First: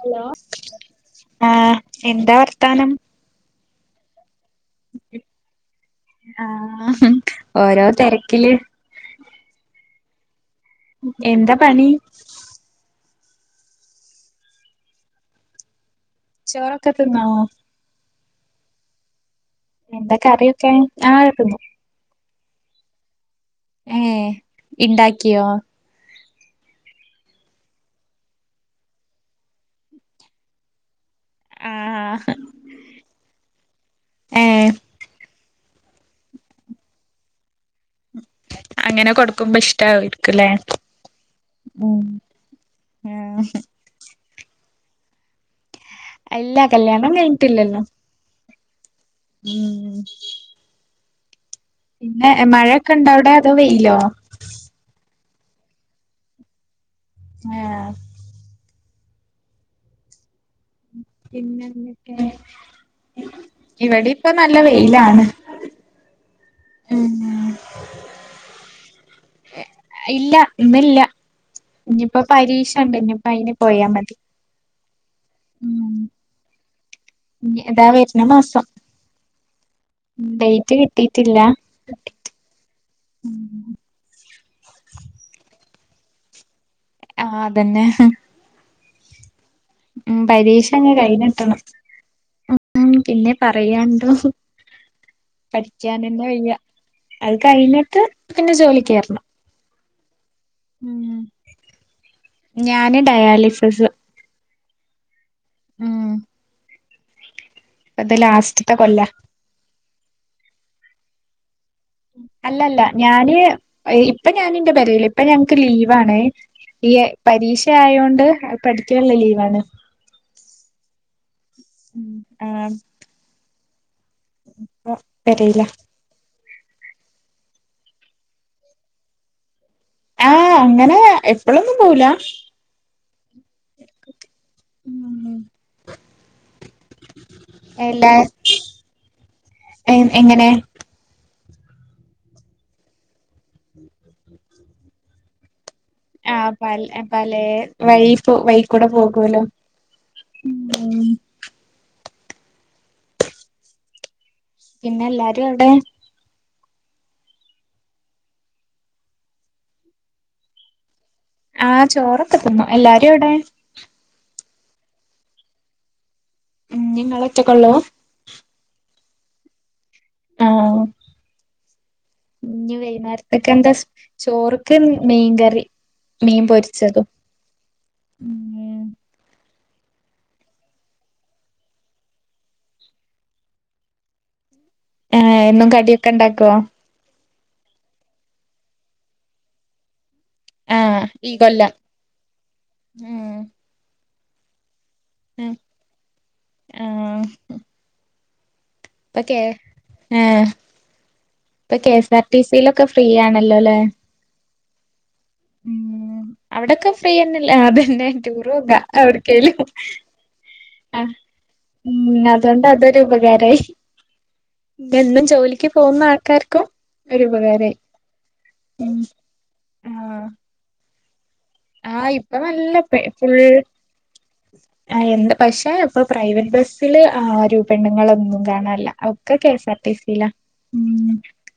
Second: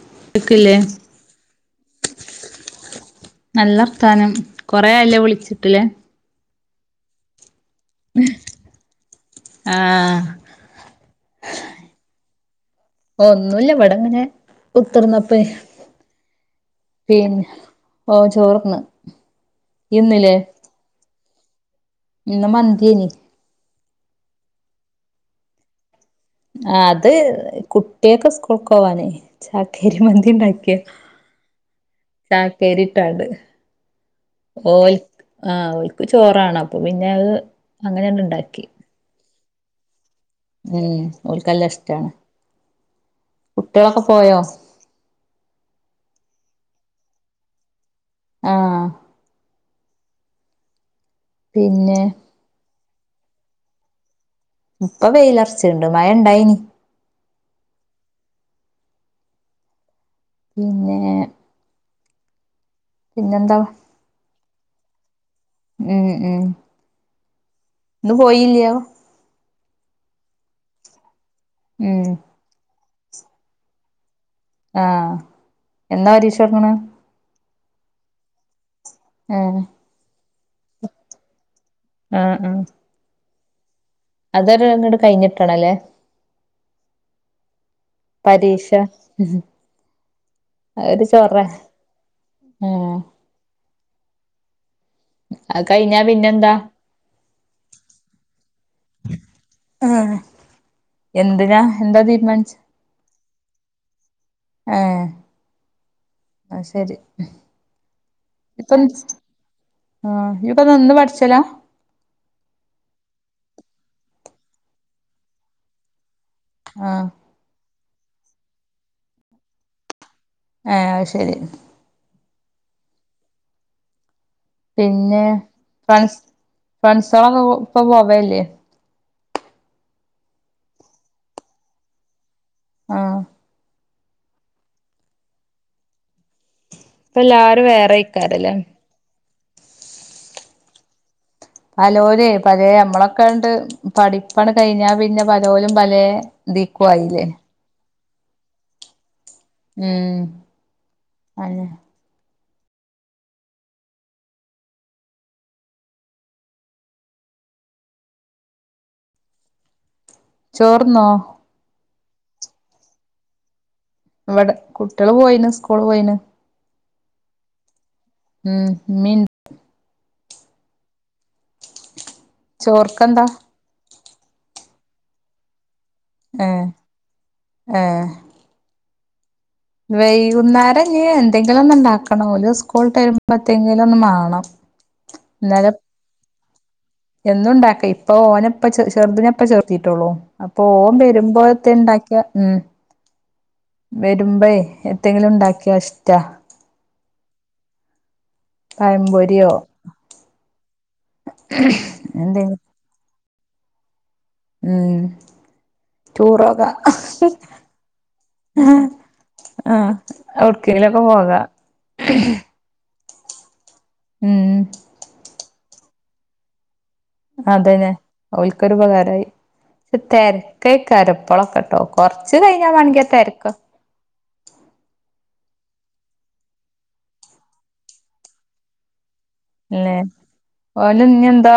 Hello കേക്കില്ലേ ആഹ് എന്താ വർത്താനം നല്ലർതാനം കൊറെേല്ലേ വിളിച്ചിട്ടില്ലേ ആഹ് ഓരോ തിരക്കില് ആഹ് എന്താ പണി ഒന്നുല്ല ഇവിടെങ്ങനെ കുത്തർന്നപ്പ ചോറൊക്കെ തിന്നോ ഓഹ് ചോർന്ന് എന്താ കറിയൊക്കെ ആ ഇന്ന് മന്തിയനി ഏഹ് ഇണ്ടാക്ക്യോ ആഹ്ത് കുട്ട്യേക്ക് സ്കൂൾക്ക് പോവാനേ ചാക്കേരി മന്തി ണ്ടാക്ക്യ ആഹ് ചാക്കേരിട്ടാണ്ട് ഏഹ് ഓൽ ആഹ് ഓൽക്ക് ചോറാണം അപ്പ പിന്നെ അഹ് അങ്ങനേണ്ട് ഇണ്ടാക്കി ക്കുമ്പ ഇഷ്ടായോൽ ഉംഹ് ഓൽക്കല്ല ഇഷ്ടാണ്. ആഹ് കുട്ട്യേളൊക്കെ പോയോ? അല്ല കല്യാണം കഴിഞ്ട്ട്ല്ലല്ലോ ആഹ് ഉംഹ് പിന്നെ എം മഴെ ക്കണ്ടവ്ടെ അതോ വെയിലോ ച്ച്ണ്ട് മഴണ്ടായിനി ഏഹ് പിന്നേ [unintelligible] ഇവടിപ്പൊ നല്ല വെയ് വെയിലാണ് ഉം ഉം ഉം ഇന്ന് പോയില്ല്യോ ഇല്ല ഇന്നില്ല ഉം ഇന്നിപ്പോ പരീക്ഷ ഇഞ്പ്പോ അയിന്പോയാമതി ആഹ് എന്താ പരീക്ഷ ഇറങ്ങണ ഇതാ വര്ണമാസം ഉഏ ഡേറ്റ് കിട്ടിട്ടില്ല ആഹ് ആഹ് അതൊരു അങ്ങട് കഴിഞ്ഞിട്ടണല്ലേ ആഹ അതന്നെ ഹും ഉഉഹും മം പരീക്ഷങ് കഴിഞ്ഞിട്ടണം. ഉം ആഹ് പിന്നെ പറയ- ആഹ അത് കഴിഞ്ഞാ പഠിക്കാനെന്നെ പിന്നെന്താ വയ്യ. അത് കഴിഞ്ഞിട്ട് പിന്നെ ജോലിക്ക് കയറണം. ആഹ് മം എന്തിനാ എന്താ തീരുമാനിച്ചെ ഞാന് ഡയാലിസി- ഷെസ [unintelligible] അഏ അയ്ശേരി ഫ്ച് ഇപ്പൊത് ലാസ്റ്റത്തെ കൊല്ല. ഇപ്പൊന്ന് പഠിച്ചോലാ അല്ലല്ല ഞാന് ഇപ്പൊ ഞാാനിന്റെ പെരേൽ ഇപ്പൊ ഞങ്ങക്ക് ലീവാണ്. ഇയ് ആഹ് പരീക്ഷ ഒക്കെ ആയോണ്ട് അത് പഠിക്കാനുള്ള ലീവാണ് അഏ അതു ശരി ആഹ് പിന്നേ -ഫ്രണ്ട്‌സ് ഫ്രൻസോളക്കെ ഇപ്പൊ പോവല്ലേ ആഹ് അങ്ങനെ എപ്പഴൊന്നും പോല ആഹ് ഉ ഇപ്പ എല്ലാരും എല്ലാ വേറെയിക്കാരല്ലേ എങ്ങനെ പലോരേ പല നമ്മളൊക്കെണ്ട് പഠിപ്പാണ് കഴിഞ്ഞാ പിന്നെ പലോലും പല ദിക്കുവായില്ലേ വൈ വൈക്കൂടെ പോകും പോവൂല ഉം അന്നെ [unintelligible] പിന്നെല്ലാരും അവിടെ ചോർന്നോ ആ ചോറൊക്കെ തിന്നും എല്ലാരും എ വിടെ ഇവിടെ കുട്ടികള് പോയിന് സ്കൂള് പോയിന് ഉ നിങ്ങള ഒറ്റക്കള്ളോ ഉം ഉമ്മയിണ്ട് ആ ആ ഇഞ് ചോർക്കെന്താ വെയ്നേരത്തെക്ക്‌ എന്താ സ്പെ ചോറക്ക് മീൻകറി മീൻ ഏഹ് പൊരിച്ചതും ഏഹ് വൈകുന്നേരം നീ എന്തെങ്കിലും ഒന്ന ഉണ്ടാക്കണ ഓല് സ്കൂളട്ട് വരുമ്പോത്തെങ്കിലും ഒന്ന് മാണം ആ ഇന്നലെ എന്നും കടിയൊക്കെ ഇണ്ടാക്കി ക്ക എന്നും ഉണ്ടാക്ക ഇപ്പ ഓനപ്പ ചെറുതിനപ്പ ചേർത്തിട്ടോള്ളൂ അപ്പൊ ഓം ആഹ് ഈ കൊല്ലം വരുമ്പോഴത്തെ ഉണ്ടാക്കിയ ഉം ആഹ് വരുമ്പേ എ എന്തെങ്കിലും ഉണ്ടാക്കിയോ ഇഷ്ടാ പക്കേ പഴംപൊരിയോ ആ ഇപ്പൊ കെഎസ് ആർ ടി എന്തെ സയിലൊക്കെ ഫ്രീ ആണ് ആണല്ലോല്ലേ ഉം ഉം ടൂറോക അവിടക്കെ ഫ്രീ തന്നെല്ലേ അതന്നെ ടൂർ പോക്ക എവിടക്കലും ആഹ് എവ്ട്ക്കേലൊക്കെ ആ പോകാ ഉം അതൊണ്ട ബ ഉപകാരമായി ഉം എന്നും ജോലി പോകുന്ന ആൾക്കാർക്കും ഒരു ഉപകാരായി അതന്നെ ഉം അവൽക്കൊരുപകാരമായി പക്ഷെ ആഹ് തിരക്ക കാരം ഇപ്പോളൊക്കെട്ടോ ആഹ് കൊറച്ച് ഇപ്പൊ കഴിഞ്ഞ നല്ല പെ ഫുൾ മണിക്കത്തെരക്ക ആഹ് എന്ത് പക്ഷെ ഇപ്പൊ പ്രൈവറ്റ് ബസ്സില് രൂപെണ്ണങ്ങളൊന്നും കാണ അല്ലെ ഓല ഇ എന്താ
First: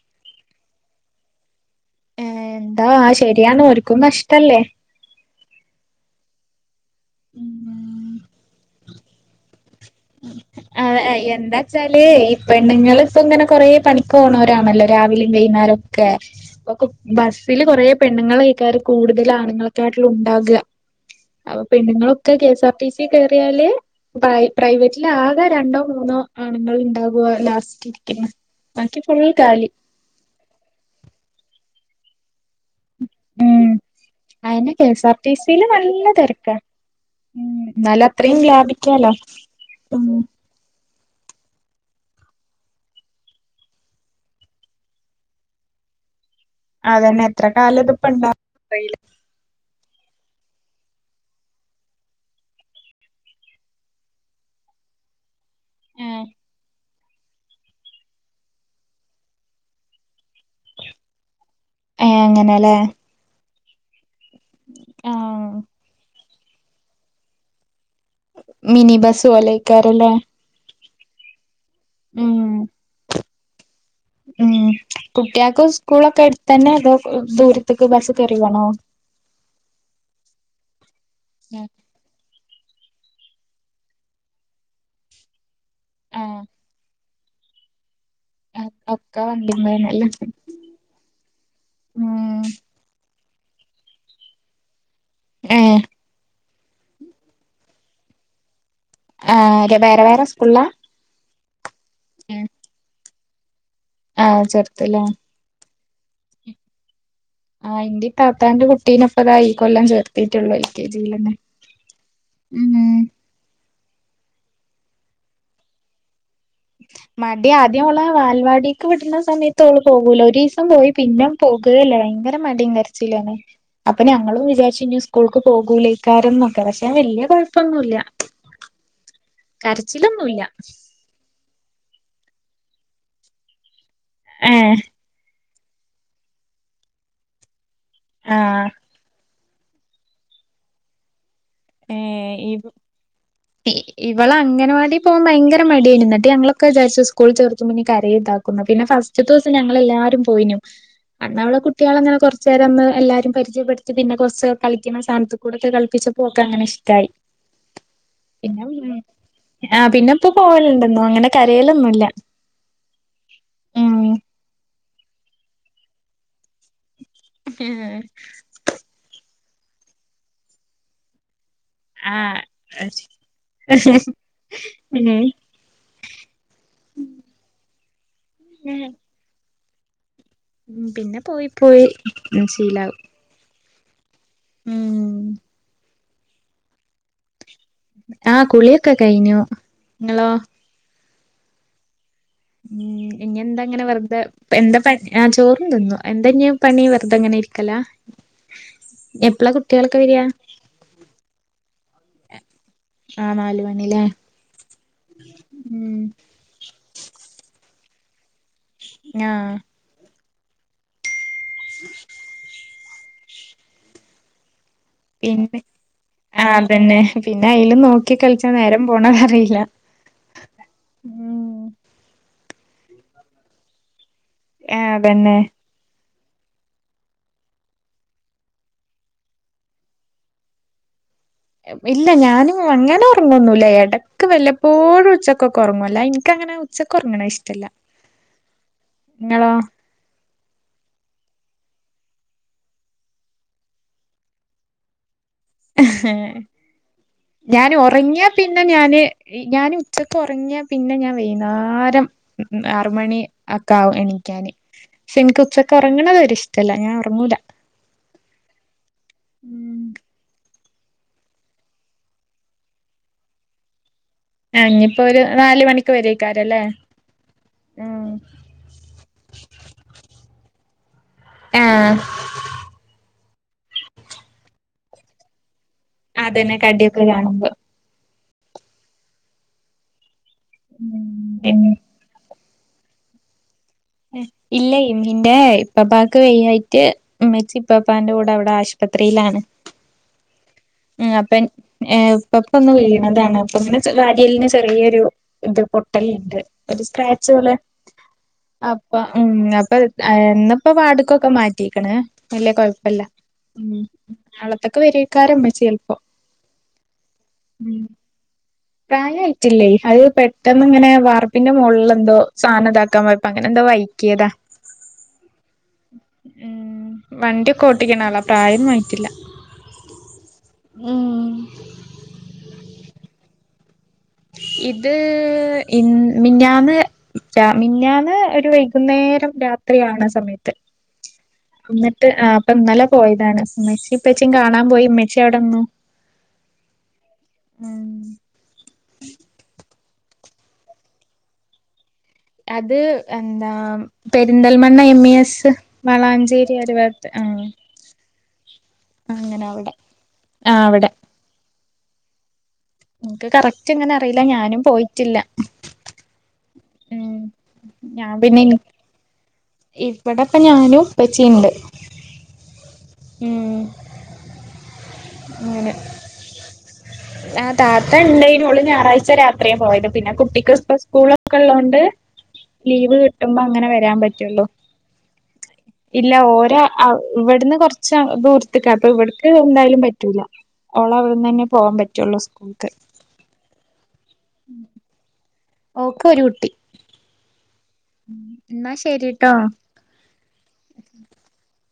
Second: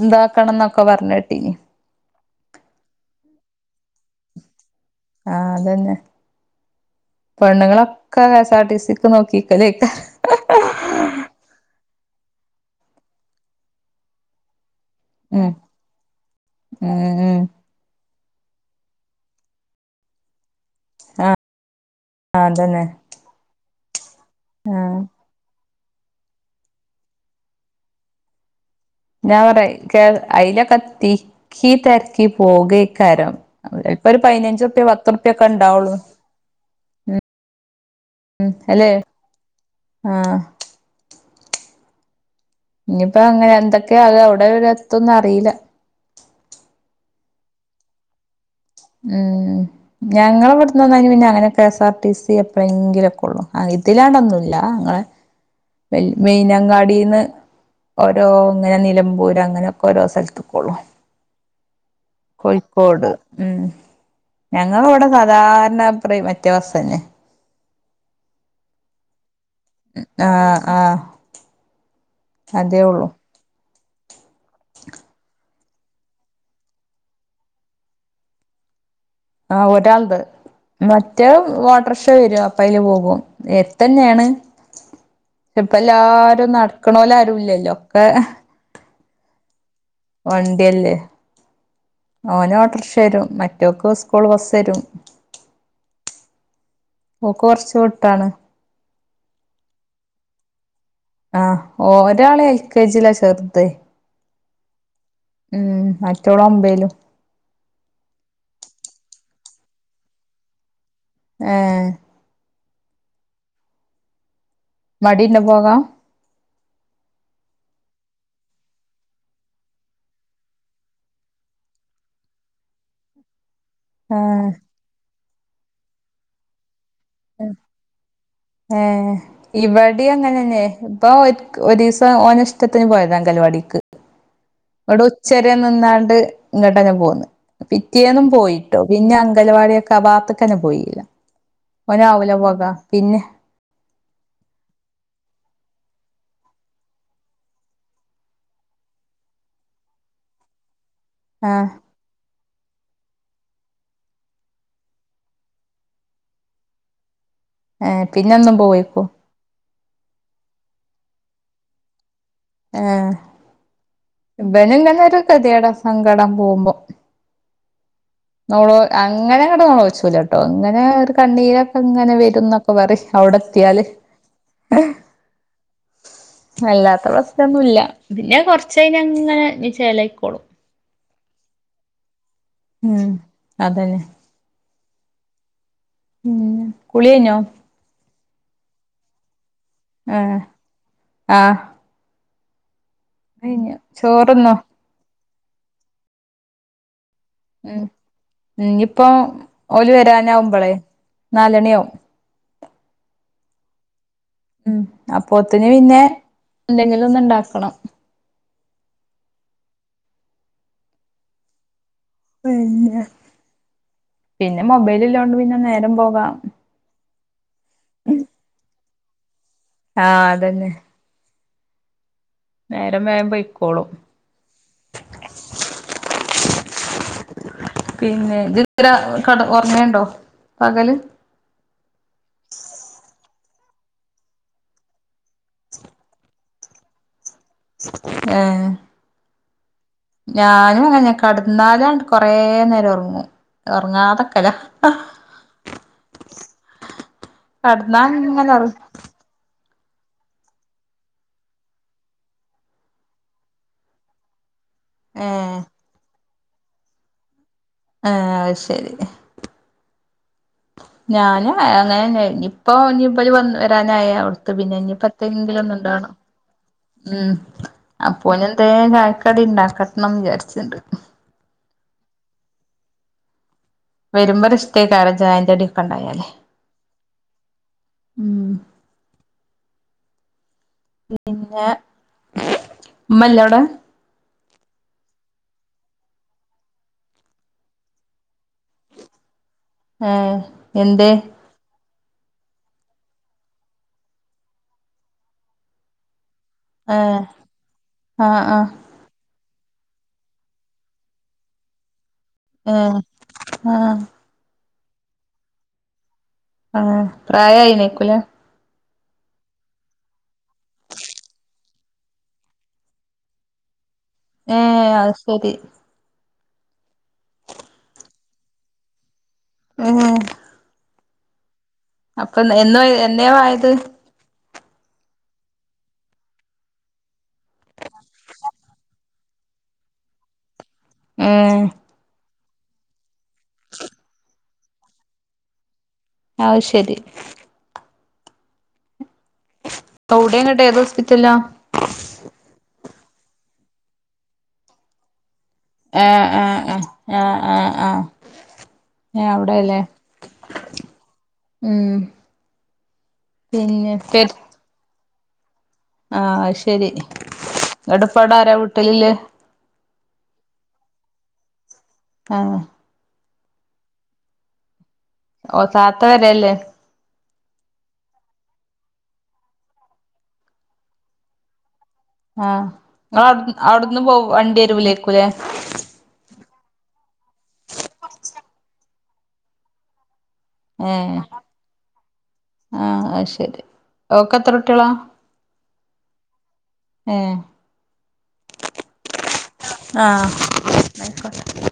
എന്താക്കണംന്ന ക്കെ പറഞ്ഞ കേട്ടി ഏ എന്താ ശരിയാണ് ഒരിക്കും നഷ്ടല്ലേ ആഹ അതന്നെ ഉം പെണ്ണുുകളൊക്കെ എസ് ആർ ടി സി നോക്കിിക്കേക്ക എന്താ വച്ചാല് ഇ പെണ്ണുങ്ങ ഇപ്പ ഇങ്ങനെ കൊറ പണിക്ക് ഓണംവരാണല്ലോ രാവിലും ഉം വൈകുന്നേരംൊക്കെ ഉം ഉം ബസില് കുറ പെണ്ണുങ്ങൾ കൾക്കാാര് കൂടുതൽ ആണുങ്ങൾക്കായിട്ടിൽ ഉണ്ടാകുക ആഹ് അ പെണ്ുങ്ങളൊക്കെ കെ എസ് ആർ അതന്നെ ടി സി കയറിയാല് ബൈ ആഹ് മൂന്നോ ആണുങ്ങൾ ഉണ്ടാാവവാ ലാസ്റ്റ് ഇരിക്കുന്നു ഞാ പറ അയിലൊക്കത്തിീക്കി തര ഉം ഒരു അയിന പതിനഞ്ചുറുപ്യ കെ എസ് ആർ പത്തുറുപ്യൊക്കെ ടിസിിയില് ഉണ്ടാവുള്ളൂ നല്ല തിരക്കാ ഉം ഉ എന്നാല അത്രയും ഉം അല്ലെ ലാഭിക്കാലോ ഉ ആഹ് ഇനിയിപ്പോ അങ്ങനെ എന്തൊക്കെയ ആക അവിടെ ഒരു എത്തന്ന അറിയില്ല അതന്നെ എത്ര കാലം ഇതിപ്പ ഇണ്ട ഉം ഞങ്ങളവിടു ന്ന പിന്നെ അങ്ങനെ K S R T C എപ്പഴെങ്കിലും ഒക്കെ ഉള്ളു ഇലാണ്ടൊന്നുമല്ല അഞങ്ങളെ െ ഏ മെയനങ്കാടിന്ന് ഓരോ ഇങ്ങനെ നിലമ്പൂര് അങ്ങനെയൊക്കെ ഓരോ സ്ഥലത്തും ഏ അങ്ങനെല്ലേ കോഴിക്കോട് ഏ ഞങ്ങള ഇവിടെ ആ സാധാരണ പ്ര വ്യത്യാവസം തന്നെ മിനി ബസ് വളേക്കാര അല്ലേ ആഹ ആ അതേ ഉള്ളു ഉം കുട്ടിയക്ക സ്കൂളൊക്കെ എടുത്ത് തന്നെ അതോ ദൂരത്തേക്ക് ബസ് കറ വണോ ആ് ഒരാളുണ്ട് മറ്റേ വാട്ടർ ഷോ വര പപ്പല് പോകും എത്തന്നെയാണ് ഇപ്പ ആഹ് എല്ലാരും നടക്കണല ല്ലല്ലോ. [unintelligible] ഒക്കെ വണ്ടിമ്മേന്നല്ലേ വണ്ടിയല്ലേ. ഉം ഓന് ഓട്ടർഷരും. മറ്റോക്ക് സ്കൂൾ ബസ് വരും. ഏ! ! ഓക്കു കൊറച്ചു വട്ടാണ്. ആഹ് ര വേരെ വേറെ സ്കൂള്ലാ? ആഹ് ഓരാള് ഏൽ കെ ജി ലാ വെറ്തെ ആ ചേർത്തില്ല [unintelligible] ഉം മറ്റോള് ഒമ്പേലും. ആ ഇന്റെ ഇക്കാക്കാന്റെ കുട്ടീനെ ഇപ്പ ഇതാ ഈ കൊല്ലം ചേർത്തിട്ടുള്ളൂ ഏ [unintelligible] [unintelligible] മടിയുണ്ടോ പോകാൻ മടി ആദ്യം അവള് വാൽവാടിക്ക് വിടുന്ന സമയത്ത് ഓള് പോകൂലാ ഒരീസം പോയി പിന്നെ പോകൂല്ലാ ഭയങ്കര മടിയ കരച്ചിലും ആണേ അപ്പൊ ആ ഞങ്ങളും വിചാരിച് ഇനി സ്കൂൾ പോകൂലെ ഇക്കാര്യം ഒക്കെ റെ - വല്യ കൊഴപ്പൊന്നൂല്ല്യ ഇവ്ടേം അങ്ങനെന്നെ ഇപ്പൊ ഒരീസം ഓന് ഇഷ്ടത്തിന് പോയതാ അംഗനവാടിക്ക് ഏഹ് [unintelligible] നിന്നാണ്ട് ഇങ്ങോട്ട് തന്നെ പോന്ന് പിറ്റേന്നും പോയി ആഹ് ട്ടോ പിന്നെ പരിപാടി ഒക്കെ ആ ഭാഗത്ത് തന്നെ പോയില്ല. ഓന് ആവൂല്ല ഏഹ് ഇവ് [unintelligible] പിന്നെ. ഇവള് അംഗനവാടിയിൽ പോകാൻ ഭയങ്കര മടിയാരുന്നു എന്നിട്ട് ഞങ്ങളൊക്കെ വിചാരിച്ചു സ്കൂൾ ചേർത്ത് മുന്നെ കരഞ്ഞു ഇതാക്കുന്നു, പിന്നെ ഫസ്റ്റത്തെ ദിവസം ഞങ്ങളെല്ലാരും പോയീനു. അന്നവിടെ ആഹ് കുട്ടികൾ അങ്ങനെ കു ചേരന്ന് എല്ലാരും പരിചയപ്പെടുത്തി പിന്നെ കൊറച്ച് കളിക്കണ സാനത്ത് കൂടൊക്കെ കളിപ്പിച്ചു. ഓക്കു അങ്ങനെ ഇഷ്ടായി. ഏഹ് പിന്നൊന്നും പിന്നെ ഉം പോയിക്കും ആഹ് പിന്നെ ഇപ്പൊ പോവലുണ്ട്. ഒന്നും അങ്ങനെ കരയൽ ഒന്നുമില്ല. ആഹ് ഇവനും ഇങ്ങനൊരു ഗതികേട് സങ്കടം. പോവുമ്പോ നമ്മള് അത്. അങ്ങനെ അങ്ങട് നോളോെച്ചൂല കേട്ടോ അങ്ങനെ ഒരു കണീരും. അങ്ങനെ ആഹ് വരന്നൊക്കെ പറയും അവിടെ എത്തിയാല് അല്ലാത്ത പ്രശ്നമെന്നുമല്ല. ഇല്ല ഉച്ച കഴിഞ്ഞു അങ്ങനെ. ചേലക്കടും പിന്നെ പോയി പോയി ഉം ശീലവും ഉം അതന്നെ ഉം ഉം കുളി കഴിഞ്ഞോ? ആഹ് കുളിയൊക്കെ കഴിഞ്ഞു. ഇങ്ങളോ? ആഹ് ആഹ് ഉം ഇനി കഴിഞ്ഞു എന്താങ്ങനെ വെറുതെ ചോറ്ന്നോ എന്താ [unintelligible] ഞാ ചോറും തിന്നു എന്ത ഇഞ്ഞി പണി വെറു ഉം ഇന്നിപ്പ എപ്പളാ ഓല് കുട്ടികളൊക്കെ വരിക വരാനാവുമ്പോളെ നാല് മണിയാവും. ആഹ് നാലുമണി ഇല്ലേ? ഉം അപ്പോത്തിന് പിന്നെ എന്തെങ്കിലും ഒന്ന് ഇണ്ടാക്കണം. ഞാഹ് പിന്നെ പി പിന്നെ ആഹ് അതന്നെ പിന്നെ അയ്ല് നോക്കി കളിച്ച് നേരം പോണ അറിയില്ല. ആഹ് അതെന്നെ. ഉം നേരം വേം പൊയ്ക്കോളും. ഏഹ് തന്നെ പിന്നെ ജ് കട് ഒർങ്ങേണ്ടോ പകല്? ഇല്ല ഞാനും അങ്ങനെ ഒർ ങ്ങൊന്നുംല്ല. എടക്ക് വല്ലപ്പോഴും ഉച്ചക്കൊക്കെ ഒർങ്ങും. അല്ലാ ഇൻക്കങ്ങനെ ഉച്ചക്ക് ഒർങ്ങണ ഇഷ്ട്ട ഏഹ്. ഞാനും അങ്ങന കട്ന്നാലാണ്ട് കൊറെ നേരം ഒർങ്ങും.. ഒർ ങ്ങാതക്കലാ. ഞാന് കടന്നാ ഒറങ്ങിയ ഇങ്ങനെ പിന്നെ ഒറ ഞാന് ഞാന് ഉച്ചക്ക് ഒർങ്ങിയാ പിന്നെ ഞാ വൈന്നാരം ആറുമണി അക്കെ ആവും എണീക്കാന്. ശ്ശെൻക്ക് ഏഹ് ഉച്ചക്ക് ഒർങ്ങണതൊ രിഷ് അല്ല ഞാ ഒർങ്ങൂല. ആഹ് അഅ് ശരി. ഞാന് അങ്ങനെന്നെ നിപ്പൊ ഇഞ്ഞ് ഇബല് വ വരാനായ അവ്ട്ത്തെ ആഹ് പിന്നെ ഇനിയിപ്പോ ഇഞ്ഞ്പ്പോ ഒരു എത്തെങ്കിലും നാല് മണിക്ക് ഒന്നുംണ്ടാണം. വരേക്കാരല്ലേ ഉം ഉം അപ്പോന് എന്തേ ചായക്കടി ഇണ്ടാക്കട്ട്ണം വിചാര്ച്ച ച്ചണ്ട്. ഏഹ്. വര്മ്പോരിഷ്ടേക്കാരെ ചായെന്റടി. അതെന്നെ കടിക്കെ കാണ്മ്പൊ ഉം. പിന്നെ ഉം ഉമ്മഇല്ല അവിടെ ഇല്ല ഇമ്മിന്റെ ഇപ്പപ്പാക്ക് വയ്യായിട്ട് ഇമ്മച്ചി ഇപ്പപ്പാന്റെ കൂടെ അവിടെ ആശുപത്രിയിലാണ് ആഹ എന്ത ഉം അപ്പം ഏഹ് ഇപ്പപ്പ ഒന്ന് വിണതാണ് അപ്പ ഇങ്ങനെ വാരിയെല്ലിന് ചെറിയൊരു ഇത് പൊട്ടലുണ്ട് ഒരു ഏഹ് സ്ക്രാച്ച് പോലെ ആഹ് ആഹ് അപ്പ ഉം ഇപ്പൊ എന്നപ്പോ വാർഡ്ക്കൊക്കെ മാറ്റിക്കണ വല്ല്യ ഏഹ് കൊഴപ്പല്ല ആഹ് ഇതൊക്കെ വരക്കാരമ്മച്ചി ചിലപ്പോ ആഹ പ്രായയിനേക്കൂല പ്രായ ആയിട്ടില്ലേ അത് പെട്ടെന്ന് ഇങ്ങനെ വാർപ്പിന്റെ മുകളിൽ എന്തോ സാധനം ഇതാക്കാൻ പോയപ്പം അങ്ങനെ എന്തോ വൈ ഏ അത്ശരി ഉം വണ്ടിക്കെഓട്ടിക്കണ ആളാ പ്രായം ഒന്നും ആയിട്ടില്ല ഏഹ് ഉം ഉം അപ്പൊ എന്നോ എന്നെയായത് ഇത് ഇ മിനിഞ്ഞാന്ന് മിനിഞ്ഞാന്ന് ഒരു വൈകുന്നേരം രാത്രിയാകണ സമയത്ത് ഏഹ് എന്നിട്ട് ആ ഇപ്പംന്നല്ലെ പോയ ഇമ്മച്ചിയും ഉപ്പിച്ചിയും കാണാ കാണാൻ പോയി ഉമ്മിച്ചി അവിടെ നിന്നു അയ് ശരി ഉം അവിടെ കേട്ടെ ഏത് ഹോസ്പിറ്റലാ അത് എന്താ പെരിന്തൽമണ്ണ എം ഇ എസ് ആഹ് വളാഞ്ചേരി ആഹ് ആഹ് അരുവത്ത് ആ ആഹ് ആഹ് ആഹ് ഏഹ് അങ്ങനെ അവിടെ അവിടെല്ലേ ആ അവിടെ ഉം എനിക്ക് കറക്റ്റ് ഇങ്ങനെ പിന്നെ അറിയില്ല പെര് ഞാനും പോയി ട്ടില്ല ആഹ് ശെരി അവിടെ ഇപ്പൊ അവിടെ ആരാ വീട്ടില് ഇവിടപ്പൊ ഞാനും ഉപ്പച്ചീണ്ട് ആഹ് ഉം ഓ അങ്ങനെ താത്ത വരലില്ലേ ആ താത്ത ഇണ്ടായിന്നു. ഓള് ഞായറാഴ്ച രാത്രിയ പോയത്. പിന്നെ കുട്ടിക്ക്‌ ഇപ്പൊ സ്കൂളൊക്കെ ഉള്ളോണ്ട് ലീവ് ആഹ് കിട്ടുമ്പോ അങ്ങനെ വരാൻ ഇങ്ങളവിടുന്ന് വൗ പറ്റുള്ളൂ വണ്ടി വരൂലേക്കുംല്ലേ ഔ ഇവിടുന്ന് കുറച്ച് ദൂരത്ക്ക ട്ടോ ഇവിടക്ക് എന്തായാലും പറ്റ [unintelligible] ഓള ഏഹ് അവിടുന്ന് തന്നെ പോവാൻ പറ്റുള്ളൂ സ്കൂൾക്ക് ഓക്കെത്ര കുട്ടിള ഓക്ക് ഒരു കുട്ടി ഉം എന്നാ ശരിട്ടോ ആഹ് [inaudible]